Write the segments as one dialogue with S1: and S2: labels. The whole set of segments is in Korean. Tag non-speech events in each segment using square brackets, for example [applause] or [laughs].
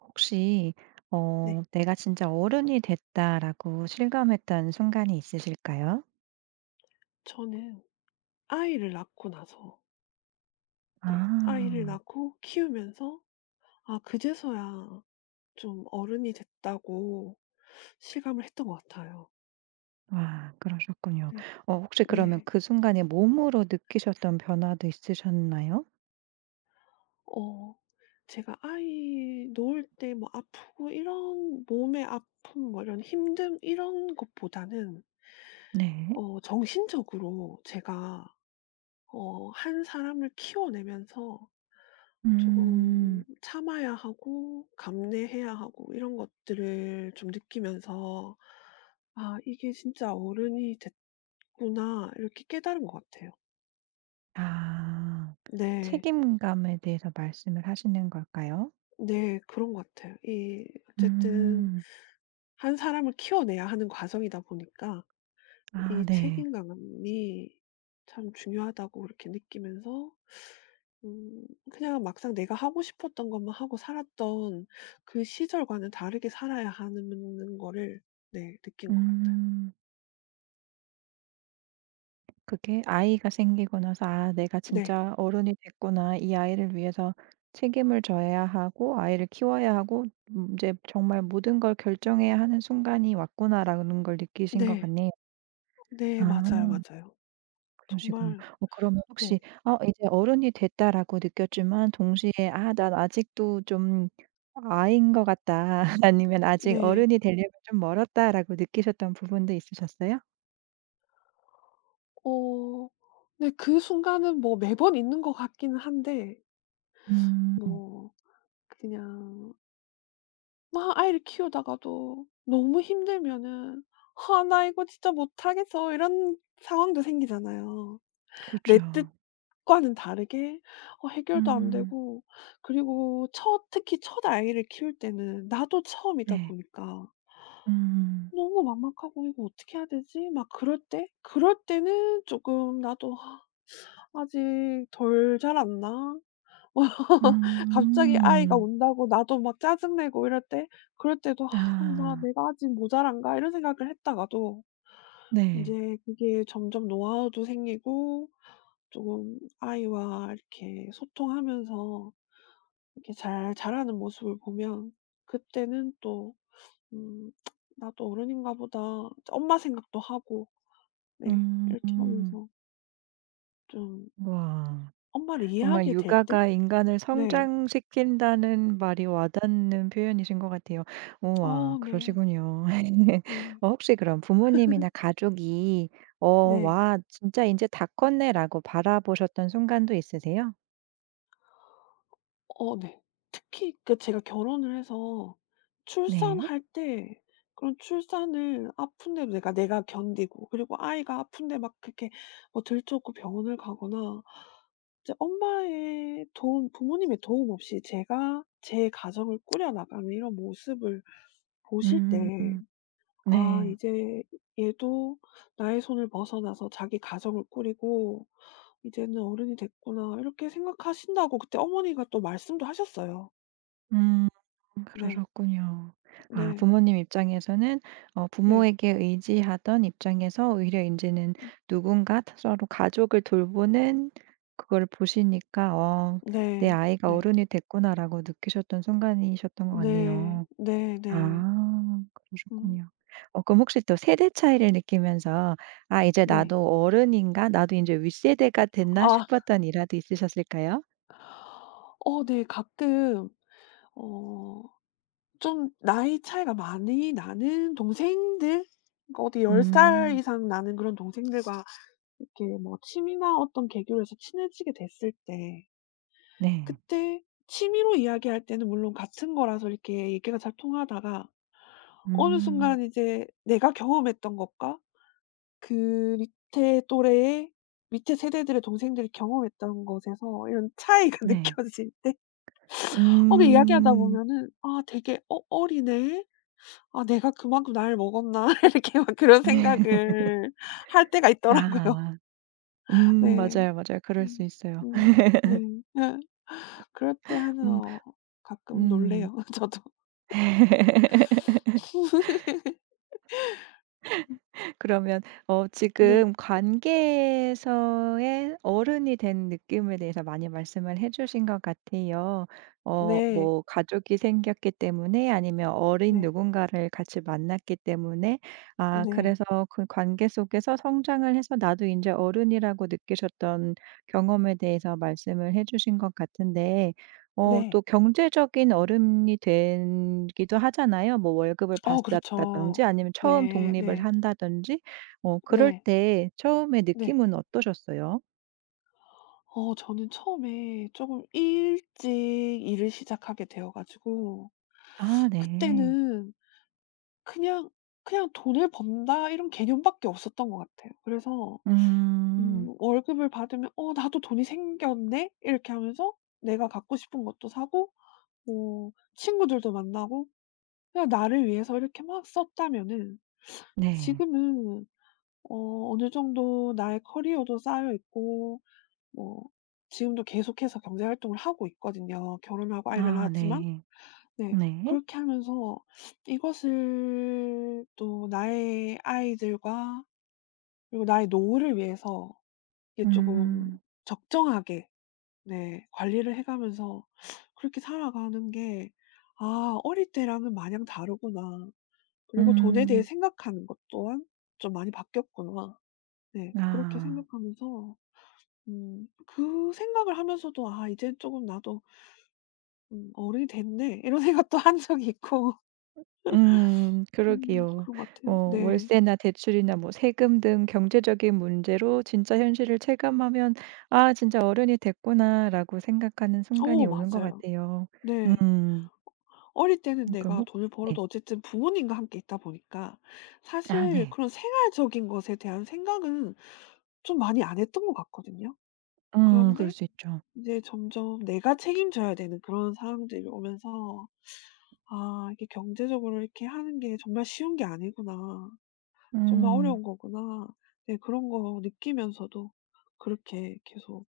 S1: 혹시
S2: 네.
S1: '내가 진짜 어른이 됐다.'라고 실감했던 순간이 있으실까요?
S2: 저는 아이를 낳고 나서 네 아이를
S1: 아.
S2: 낳고 키우면서 그제서야 좀 어른이 됐다고 실감을 했던 것 같아요.
S1: 와, 그러셨군요.
S2: 네.
S1: 혹시 그러면
S2: 네.
S1: 그 순간에 몸으로 느끼셨던 변화도 있으셨나요?
S2: 어 제가 아이 놓을 때 뭐 아프고 이런 몸의 아픔 뭐 이런 힘듦 이런 것보다는
S1: 네.
S2: 정신적으로 제가 한 사람을 키워내면서 조금
S1: 음.
S2: 참아야 하고 감내해야 하고 이런 것들을 좀 느끼면서 '아 이게 진짜 어른이 됐구나.' 이렇게 깨달은 것 같아요.
S1: 아.
S2: 네.
S1: 책임감에 대해서 말씀을 하시는 걸까요?
S2: 네. 그런 것 같아요. 이 어쨌든
S1: 음.
S2: 한 사람을 키워내야 하는 과정이다 보니까
S1: 아,
S2: 이
S1: 네.
S2: 책임감이 참 중요하다고 그렇게 느끼면서 음 그냥 막상 내가 하고 싶었던 것만 하고 살았던 그 시절과는 다르게 살아야 하는 거를 네 느낀 것 같아요.
S1: 음. 그게 아이가 생기고 나서 '아 내가
S2: 네.
S1: 진짜 어른이 됐구나. 이 아이를 위해서 책임을 져야 하고 아이를 키워야 하고 제 정말 모든 걸 결정해야 하는 순간이 왔구나.'라는 걸 느끼신 것
S2: 네.
S1: 같네요.
S2: 네.
S1: 아,
S2: 맞아요, 맞아요.
S1: 그러시군요.
S2: 정말
S1: 그러면 혹시
S2: 네.
S1: '어 이제 어른이 됐다.'라고 느꼈지만 동시에 '아 난 아직도 좀 아이인 것 같다.' [laughs] 아니면 '아직
S2: 네.
S1: 어른이 되려면 좀 멀었다.'라고 느끼셨던 부분도 있으셨어요?
S2: 어 네 그 순간은 뭐 매번 있는 것 같기는 한데
S1: 음.
S2: 뭐 그냥 막 아이를 키우다가도 너무 힘들면은 '아 나 이거 진짜 못하겠어.' 이런 상황도 생기잖아요.
S1: 그쵸.
S2: 내 뜻과는 다르게 해결도 안
S1: 음.
S2: 되고 그리고 첫 특히 첫 아이를 키울 때는 나도 처음이다
S1: 네.
S2: 보니까
S1: 음.
S2: 너무 막막하고 '이거 어떻게 해야 되지?' 막 그럴 때는 쪼끔 나도 아, '아직 덜 자랐나?' 갑자기 아이가
S1: 음.
S2: 운다고 나도 막 짜증 내고 이럴 때 그럴 때도 '아 나
S1: 아.
S2: 내가 아직 모자란가?' 이런 생각을 했다가도
S1: 네.
S2: 인제 그게 점점 노하우도 생기고 쪼금 아이와 이렇게 소통하면서 이렇게 잘 자라는 모습을 보면 그때는 또 음 '나도 어른인가 보다.' 엄마 생각도 하고 네 이렇게
S1: 음.
S2: 하면서 좀
S1: 와.
S2: 엄마를
S1: 정말
S2: 이해하게 될 때
S1: 육아가 인간을
S2: 네.
S1: 성장시킨다는 말이 와닿는 표현이신 것 같아요. 우와,
S2: 네.
S1: 그러시군요. [laughs]
S2: 네.
S1: 혹시 그럼 부모님이나 가족이 '어
S2: 네.
S1: 와 진짜 이제 다 컸네.'라고 바라보셨던 순간도 있으세요?
S2: 네. 특히 그 제가 결혼을 해서
S1: 네.
S2: 출산할 때 그런 출산을 아픈데도 내가 견디고 그리고 아이가 아픈데 막 그렇게 뭐 들쫓고 병원을 가거나 이제 엄마의 도움 부모님의 도움 없이 제가 제 가정을 꾸려 나가는 이런 모습을 보실 때
S1: 음.
S2: '아
S1: 네.
S2: 이제 얘도 나의 손을 벗어나서 자기 가정을 꾸리고 이제는 어른이 됐구나.' 이렇게 생각하신다고 그때 어머니가 또 말씀도 하셨어요.
S1: 음,
S2: 네.
S1: 그러셨군요. 아,
S2: 네.
S1: 부모님 입장에서는 어
S2: 네.
S1: 부모에게 의지하던 입장에서 오히려 인제는
S2: 음
S1: 누군가 서로 가족을 돌보는 그걸 보시니까 '어 내
S2: 네.
S1: 아이가
S2: 네.
S1: 어른이 됐구나.'라고 느끼셨던 순간이셨던 것
S2: 네.
S1: 같네요.
S2: 네네.
S1: 아,
S2: 음
S1: 그러셨군요. 그럼 혹시 또 세대 차이를 느끼면서 '아 이제
S2: 네.
S1: 나도 어른인가? 나도 이제 윗세대가 됐나?'
S2: 아
S1: 싶었던 일화도 있으셨을까요?
S2: 어 네. 가끔 어 좀 나이 차이가 많이 나는 동생들 그러니까 어디 10살
S1: 음.
S2: 이상 나는 그런 동생들과 이렇게 뭐 취미나 어떤 계기로 해서 친해지게 됐을 때
S1: 네.
S2: 그때 취미로 이야기할 때는 물론 같은 거라서 이렇게 얘기가 잘 통하다가 어느
S1: 음.
S2: 순간 이제 내가 경험했던 것과 그 밑에 또래의 밑에 세대들의 동생들이 경험했던 것에서 이런 차이가 [laughs]
S1: 네.
S2: 느껴질 때 그 이야기하다
S1: 음.
S2: 보면은 '아 되게 어리네. 아 내가 그만큼 나이를 먹었나?' [laughs] 이렇게 막 그런
S1: [laughs]
S2: 생각을 할 때가 있더라고요.
S1: 아하.
S2: [laughs]
S1: 음,
S2: 네.
S1: 맞아요, 맞아요. 그럴 수
S2: 음.
S1: 있어요.
S2: 음. 네. 예. 그럴 때 하는
S1: 음.
S2: 가끔 놀래
S1: 음.
S2: 요 [laughs] 저도.
S1: [laughs] 그러면 어
S2: 네.
S1: 지금 관계에서의 어른이 된 느낌에 대해서 많이 말씀을 해 주신 것 같아요. 어
S2: 네.
S1: 뭐 가족이 생겼기 때문에 아니면 어린
S2: 네.
S1: 누군가를 같이 만났기 때문에 아,
S2: 네.
S1: 그래서 그 관계 속에서 성장을 해서 나도 이제 어른이라고 느끼셨던 경험에 대해서 말씀을 해 주신 것 같은데 어 또
S2: 네.
S1: 경제적인 어른이 되기도 하잖아요. 뭐 월급을
S2: 어
S1: 받았다든지
S2: 그렇죠.
S1: 아니면 처음
S2: 네.
S1: 독립을
S2: 네.
S1: 한다든지 어 그럴
S2: 네.
S1: 때 처음에
S2: 네.
S1: 느낌은 어떠셨어요?
S2: 어 저는 처음에 조금 일찍 일을 시작하게 되어 가지고
S1: 아, 네.
S2: 그때는 그냥, 그냥 '돈을 번다.' 이런 개념밖에 없었던 것 같아요. 그래서
S1: 음.
S2: 월급을 받으면 '어 나도 돈이 생겼네.' 이렇게 하면서 내가 갖고 싶은 것도 사고 뭐 친구들도 만나고 그냥 나를 위해서 이렇게 막 썼다면은
S1: 네.
S2: 지금은 어느 정도 나의 커리어도 쌓여 있고 뭐 지금도 계속해서 경제 활동을 하고 있거든요. 결혼 하고 아이를
S1: 아,
S2: 낳았지만
S1: 네.
S2: 네
S1: 네.
S2: 그렇게 하면서 이것을 또 나의 아이들과 그리고 나의 노후를 위해서 이게 조금
S1: 음.
S2: 적정하게 네 관리를 해 가면서 그렇게 살아가는 게 '아 어릴 때랑은 마냥 다르구나.' 그리고 돈에 대해
S1: 음.
S2: 생각하는 것 또한 좀 많이 바뀌었구나. 네 그렇게
S1: 아.
S2: 생각하면서 그 생각을 하면서도 '아 이제 조금 나도' '어른이 됐네.' 이런 생각도 한 적이 있고
S1: 음, 그러게요.
S2: 그런 것
S1: 어
S2: 같아요. 네.
S1: 월세나 대출이나 뭐 세금 등 경제적인 문제로 진짜 현실을 체감하면 '아 진짜 어른이 됐구나.'라고 생각하는 순간이
S2: 어
S1: 오는 것
S2: 맞아요.
S1: 같아요.
S2: 네.
S1: 음.
S2: 어릴 때는
S1: 그러니까
S2: 내가
S1: 뭐
S2: 돈을
S1: 네.
S2: 벌어도 어쨌든 부모님과 함께 있다 보니까
S1: 아,
S2: 사실
S1: 네.
S2: 그런 생활적인 것에 대한 생각은 좀 많이 안 했던 것 같거든요.
S1: 음, 그럴
S2: 그런데
S1: 수 있죠.
S2: 이제 점점 내가 책임져야 되는 그런 상황들이 오면서 '아 이게 경제적으로 이렇게 하는 게 정말 쉬운 게 아니구나.' 정말
S1: 음.
S2: 어려운 거구나. 네 그런 거 느끼면서도 그렇게 계속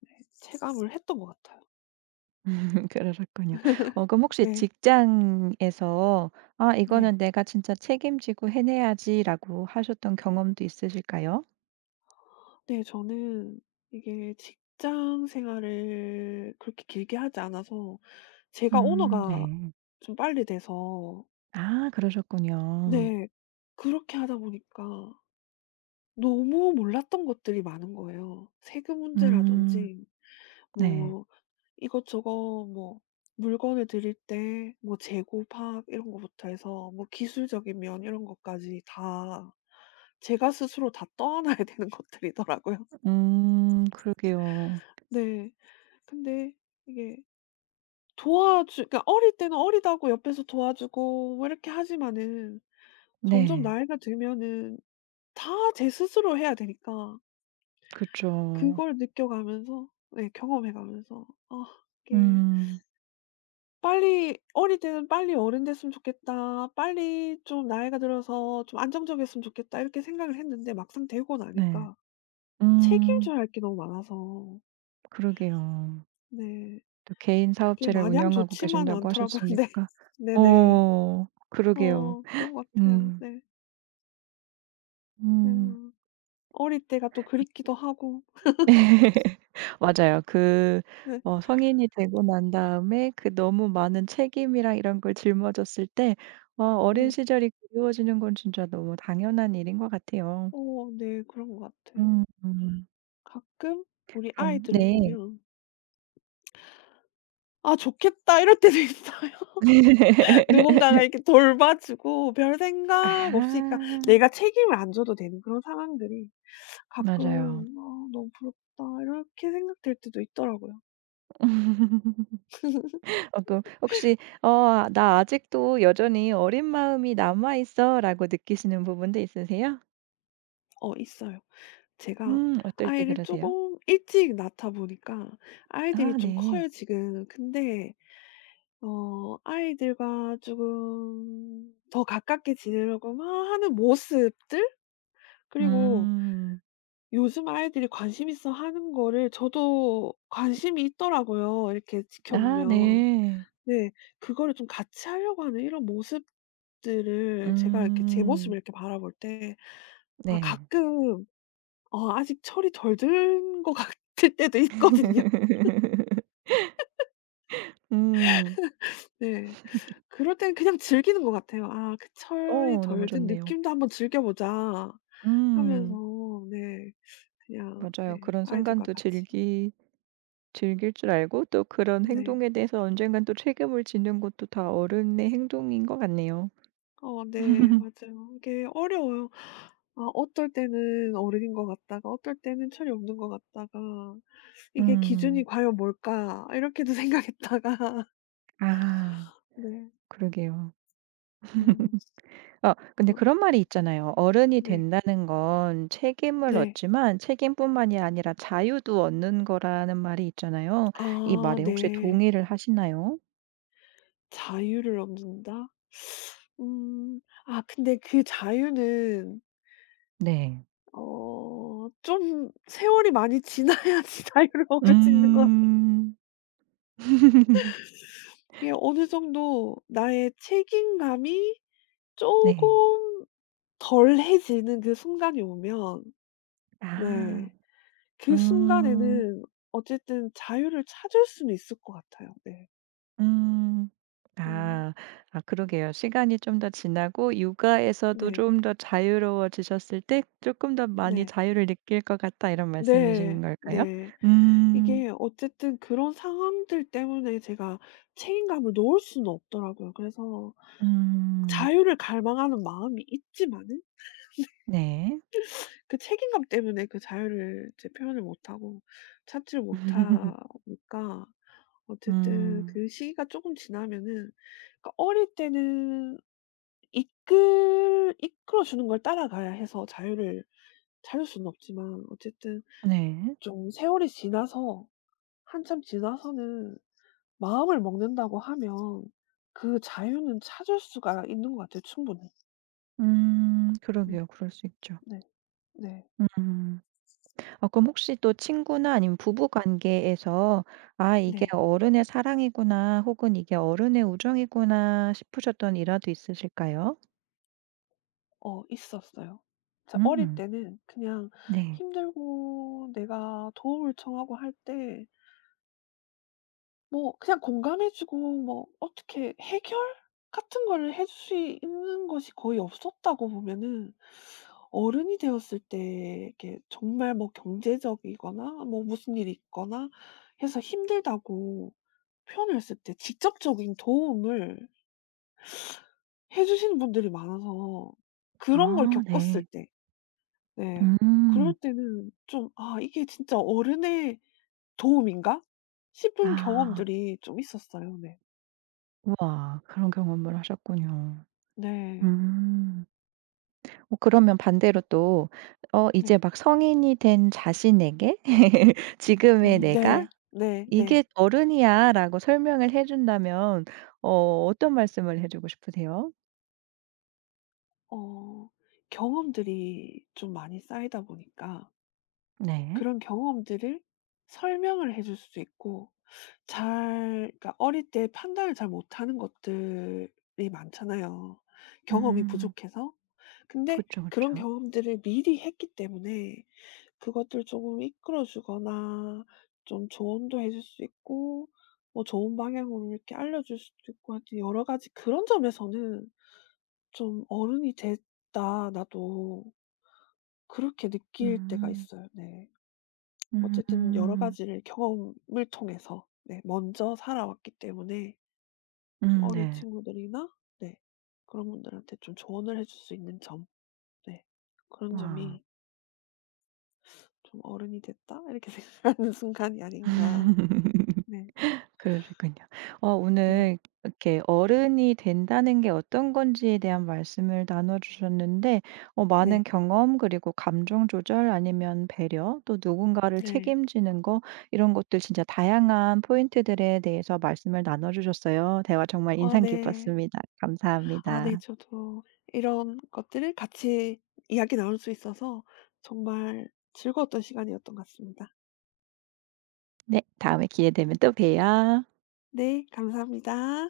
S2: 네 체감을 했던 것 같아요.
S1: [laughs] 그러셨군요. 그럼 혹시
S2: 네.
S1: 직장에서 '아
S2: 네.
S1: 이거는 내가 진짜 책임지고 해내야지.'라고 하셨던 경험도 있으실까요?
S2: 네 저는 이게 직장 생활을 그렇게 길게 하지 않아서 제가
S1: 음.
S2: 오너가
S1: 네.
S2: 좀 빨리 돼서
S1: 아, 그러셨군요.
S2: 네 그렇게 하다 보니까 너무 몰랐던 것들이 많은 거예요. 세금
S1: 음.
S2: 문제라든지
S1: 네.
S2: 뭐 이것저것 뭐 물건을 드릴 때 뭐 재고 파악 이런 거부터 해서 뭐 기술적인 면 이런 것까지 다 제가 스스로 다 떠안아야 되는 것들이더라고요.
S1: 음. 그러게요.
S2: 네. 근데 이게 도와주 그러니까 어릴 때는 어리다고 옆에서 도와주고 뭐 이렇게 하지만은 점점
S1: 네.
S2: 나이가 들면은 다 제 스스로 해야 되니까
S1: 그쵸.
S2: 그걸 느껴가면서 네 경험해 가면서 '아 이게'
S1: 음.
S2: 빨리 어릴 때는 '빨리 어른 됐으면 좋겠다. 빨리 좀 나이가 들어서 좀 안정적이었으면 좋겠다.' 이렇게 생각을 했는데 막상 되고
S1: 네.
S2: 나니까
S1: 음.
S2: 책임져야 할 게 너무 많아서
S1: 그러게요.
S2: 네
S1: 또 개인
S2: 그게
S1: 사업체를
S2: 마냥
S1: 운영하고
S2: 좋지만은
S1: 계신다고
S2: 않더라고요. [laughs] 네.
S1: 하셨으니까
S2: 네네.
S1: 어, 그러게요.
S2: 어 그런 것 같아요.
S1: 음.
S2: 네.
S1: 음.
S2: 음. 어릴 때가 또 그립기도 하고
S1: [laughs] 맞아요. 그
S2: 네.
S1: 어 성인이 되고 난 다음에 그 너무 많은 책임이랑 이런 걸 짊어졌을 때어 어린
S2: 네.
S1: 시절이 그리워지는 건 진짜 너무 당연한 일인 것 같아요.
S2: 어 네. 그런 것 같아요.
S1: 음.
S2: 가끔 우리
S1: 그럼
S2: 아이들을
S1: 네.
S2: 보면 '아 좋겠다.' 이럴 때도 [laughs] 있어요.
S1: [laughs]
S2: 누군가가 이렇게 돌봐주고 별 생각
S1: 아,
S2: 없이 그러니까 내가 책임을 안 져도 되는 그런 상황들이 가끔
S1: 맞아요.
S2: '아 너무 부럽다.' 이렇게 생각될 때도 있더라고요.
S1: [laughs] 어 그 혹시 어 아, '나 아직도 여전히 어린 마음이 남아 있어.'라고 느끼시는 부분도 있으세요?
S2: 어 있어요. 제가
S1: 음, 어떨 때
S2: 아이를
S1: 그러세요?
S2: 쪼금 일찍 낳다 보니까 아이들이
S1: 아,
S2: 좀
S1: 네.
S2: 커요 지금. 근데 아이들과 쪼금 더 가깝게 지내려고 막 하는 모습들 그리고
S1: 음.
S2: 요즘 아이들이 관심 있어 하는 거를 저도 관심이 있더라고요, 이렇게
S1: 아,
S2: 지켜보면.
S1: 네.
S2: 네. 그거를 좀 같이 하려고 하는 이런 모습들을 제가 이렇게 제
S1: 음.
S2: 모습을 이렇게 바라볼 때 아
S1: 네.
S2: 가끔 아직 철이 덜 든 것 [laughs] 같을 때도 있거든요.
S1: [laughs] 음.
S2: 네. 그럴 때는 그냥 즐기는 것 같아요. '아 그 철이
S1: 어, 너무
S2: 덜 든
S1: 좋네요.
S2: 느낌도 한번 즐겨 보자.'
S1: 음.
S2: 하면서 네 그냥
S1: 맞아요.
S2: 네
S1: 그런
S2: 아이들과
S1: 순간도
S2: 같이.
S1: 즐기 즐길 줄 알고 또 그런
S2: 네.
S1: 행동에 대해서 언젠간 또 책임을 지는 것도 다 어른의 행동인 것 같네요.
S2: 어 네. 맞아요. 이게 어려워요. 아 어떨 때는 어른인 것 같다가 어떨 때는 철이 없는 것 같다가 '이게 기준이
S1: 음.
S2: 과연 뭘까?' 이렇게도 [laughs] 생각했다가
S1: 아,
S2: 네.
S1: 그러게요.
S2: 음
S1: 아 근데
S2: 그런 것
S1: 그런 말이
S2: 같아요.
S1: 있잖아요. "어른이
S2: 네.
S1: 된다는 건 책임을
S2: 네.
S1: 얻지만 책임뿐만이 아니라 자유도 얻는 거라."는 말이 있잖아요. 이
S2: 아
S1: 말에 혹시
S2: 네.
S1: 동의를 하시나요?
S2: 자유를 얻는다? 음 아 근데 그 자유는
S1: 네.
S2: 어 좀 세월이 많이 지나야지 [laughs] 자유를 얻을 수 있는 것 같아요.
S1: 음. [laughs]
S2: 이게 어느 정도 나의 책임감이 조
S1: 네.
S2: 금 덜해지는 그 순간이 오면 네
S1: 아.
S2: 그
S1: 음.
S2: 순간에는 어쨌든 자유를 찾을 수는 있을 것 같아요. 네.
S1: 음.
S2: 음.
S1: 아. 아, 그러게요. 시간이 좀 더 지나고 육아에서도
S2: 네.
S1: 좀 더 자유로워지셨을 때 조금 더 많이
S2: 네.
S1: 자유를 느낄 것 같다.' 이런 말씀이신
S2: 네.
S1: 걸까요?
S2: 네.
S1: 음.
S2: 이게 어쨌든 그런 상황들 때문에 제가 책임감을 놓을 수는 없더라고요. 그래서
S1: 음.
S2: 자유를 갈망하는 마음이 있지만은
S1: 네.
S2: 그 책임감 때문에 그 자유를 이제 표현을 못하고 찾지를
S1: [laughs]
S2: 못하니까 어쨌든
S1: 음.
S2: 그 시기가 조금 지나면은 그러니까 어릴 때는 이끌어 주는 걸 따라가야 해서 자유를 찾을 수는 없지만 어쨌든
S1: 네.
S2: 좀 세월이 지나서 한참 지나서는 마음을 먹는다고 하면 그 자유는 찾을 수가 있는 것 같아요 충분히.
S1: 음,
S2: 음
S1: 그러게요. 그럴 수 있죠.
S2: 네. 네.
S1: 음. 어, 그럼 혹시 또 친구나 아니면 부부 관계에서 '아 이게
S2: 네.
S1: 어른의 사랑이구나.' 혹은 '이게 어른의 우정이구나.' 싶으셨던 일화도 있으실까요?
S2: 어 있었어요. 자 어릴
S1: 음.
S2: 때는 그냥
S1: 네.
S2: 힘들고 내가 도움을 청하고 할때 뭐 그냥 공감해 주고 뭐 어떻게 해결 같은 걸 해줄 수 있는 것이 거의 없었다고 보면은 어른이 되었을 때 이렇게 정말 뭐 경제적이거나 뭐 무슨 일이 있거나 해서 힘들다고 표현을 했을 때 직접적인 도움을 해 주시는 분들이 많아서 그런 걸
S1: 아,
S2: 겪었을
S1: 네.
S2: 때 네
S1: 음.
S2: 그럴 때는 좀 '아 이게 진짜 어른의 도움인가?' 싶은
S1: 아.
S2: 경험들이 좀 있었어요. 네.
S1: 우와, 그런 경험을 하셨군요.
S2: 네.
S1: 음. 그러면 반대로 또 어
S2: 네.
S1: 이제 막 성인이 된 자신에게 [laughs] 지금의 내가
S2: 네. 네 네.
S1: "이게 어른이야."라고 설명을 해 준다면 어 어떤 말씀을 해 주고 싶으세요?
S2: 어 경험들이 좀 많이 쌓이다 보니까
S1: 네.
S2: 그런 경험들을 설명을 해줄 수도 있고 잘 그러니까 어릴 때 판단을 잘 못하는 것들이 많잖아요, 경험이
S1: 음.
S2: 부족해서. 근데
S1: 그쵸,
S2: 그런
S1: 그쵸.
S2: 경험들을 미리 했기 때문에 그것들 조금 이끌어 주거나 좀 조언도 해줄 수 있고 뭐 좋은 방향으로 이렇게 알려 줄 수도 있고 하여튼 여러 가지 그런 점에서는 좀 '어른이 됐다, 나도.' 그렇게 느낄 때가
S1: 음.
S2: 있어요. 네.
S1: 음.
S2: 어쨌든 여러
S1: 음.
S2: 가지를 경험을 통해서 네 먼저 살아왔기 때문에 좀 어린
S1: 네.
S2: 친구들이나 네 그런 분들한테 좀 조언을 해줄 수 있는 점 네 그런
S1: 와.
S2: 점이 좀 '어른이 됐다.' 이렇게 [laughs] 생각하는 순간이 아닌가.
S1: [laughs]
S2: 네.
S1: 그러시군요. 어
S2: 네.
S1: 오늘 이렇게 어른이 된다는 게 어떤 건지에 대한 말씀을 나눠 주셨는데 어 많은
S2: 네.
S1: 경험 그리고 감정 조절 아니면 배려 또 누군가를
S2: 네.
S1: 책임지는 거 이런 것들 진짜 다양한 포인트들에 대해서 말씀을 나눠 주셨어요. 대화 정말
S2: 아
S1: 인상
S2: 네.
S1: 깊었습니다.
S2: 아 네.
S1: 감사합니다.
S2: 저도 이런 것들을 같이 이야기 나눌 수 있어서 정말 즐거웠던 시간이었던 것 같습니다.
S1: 네. 다음에 기회 되면 또 봬요.
S2: 네. 감사합니다.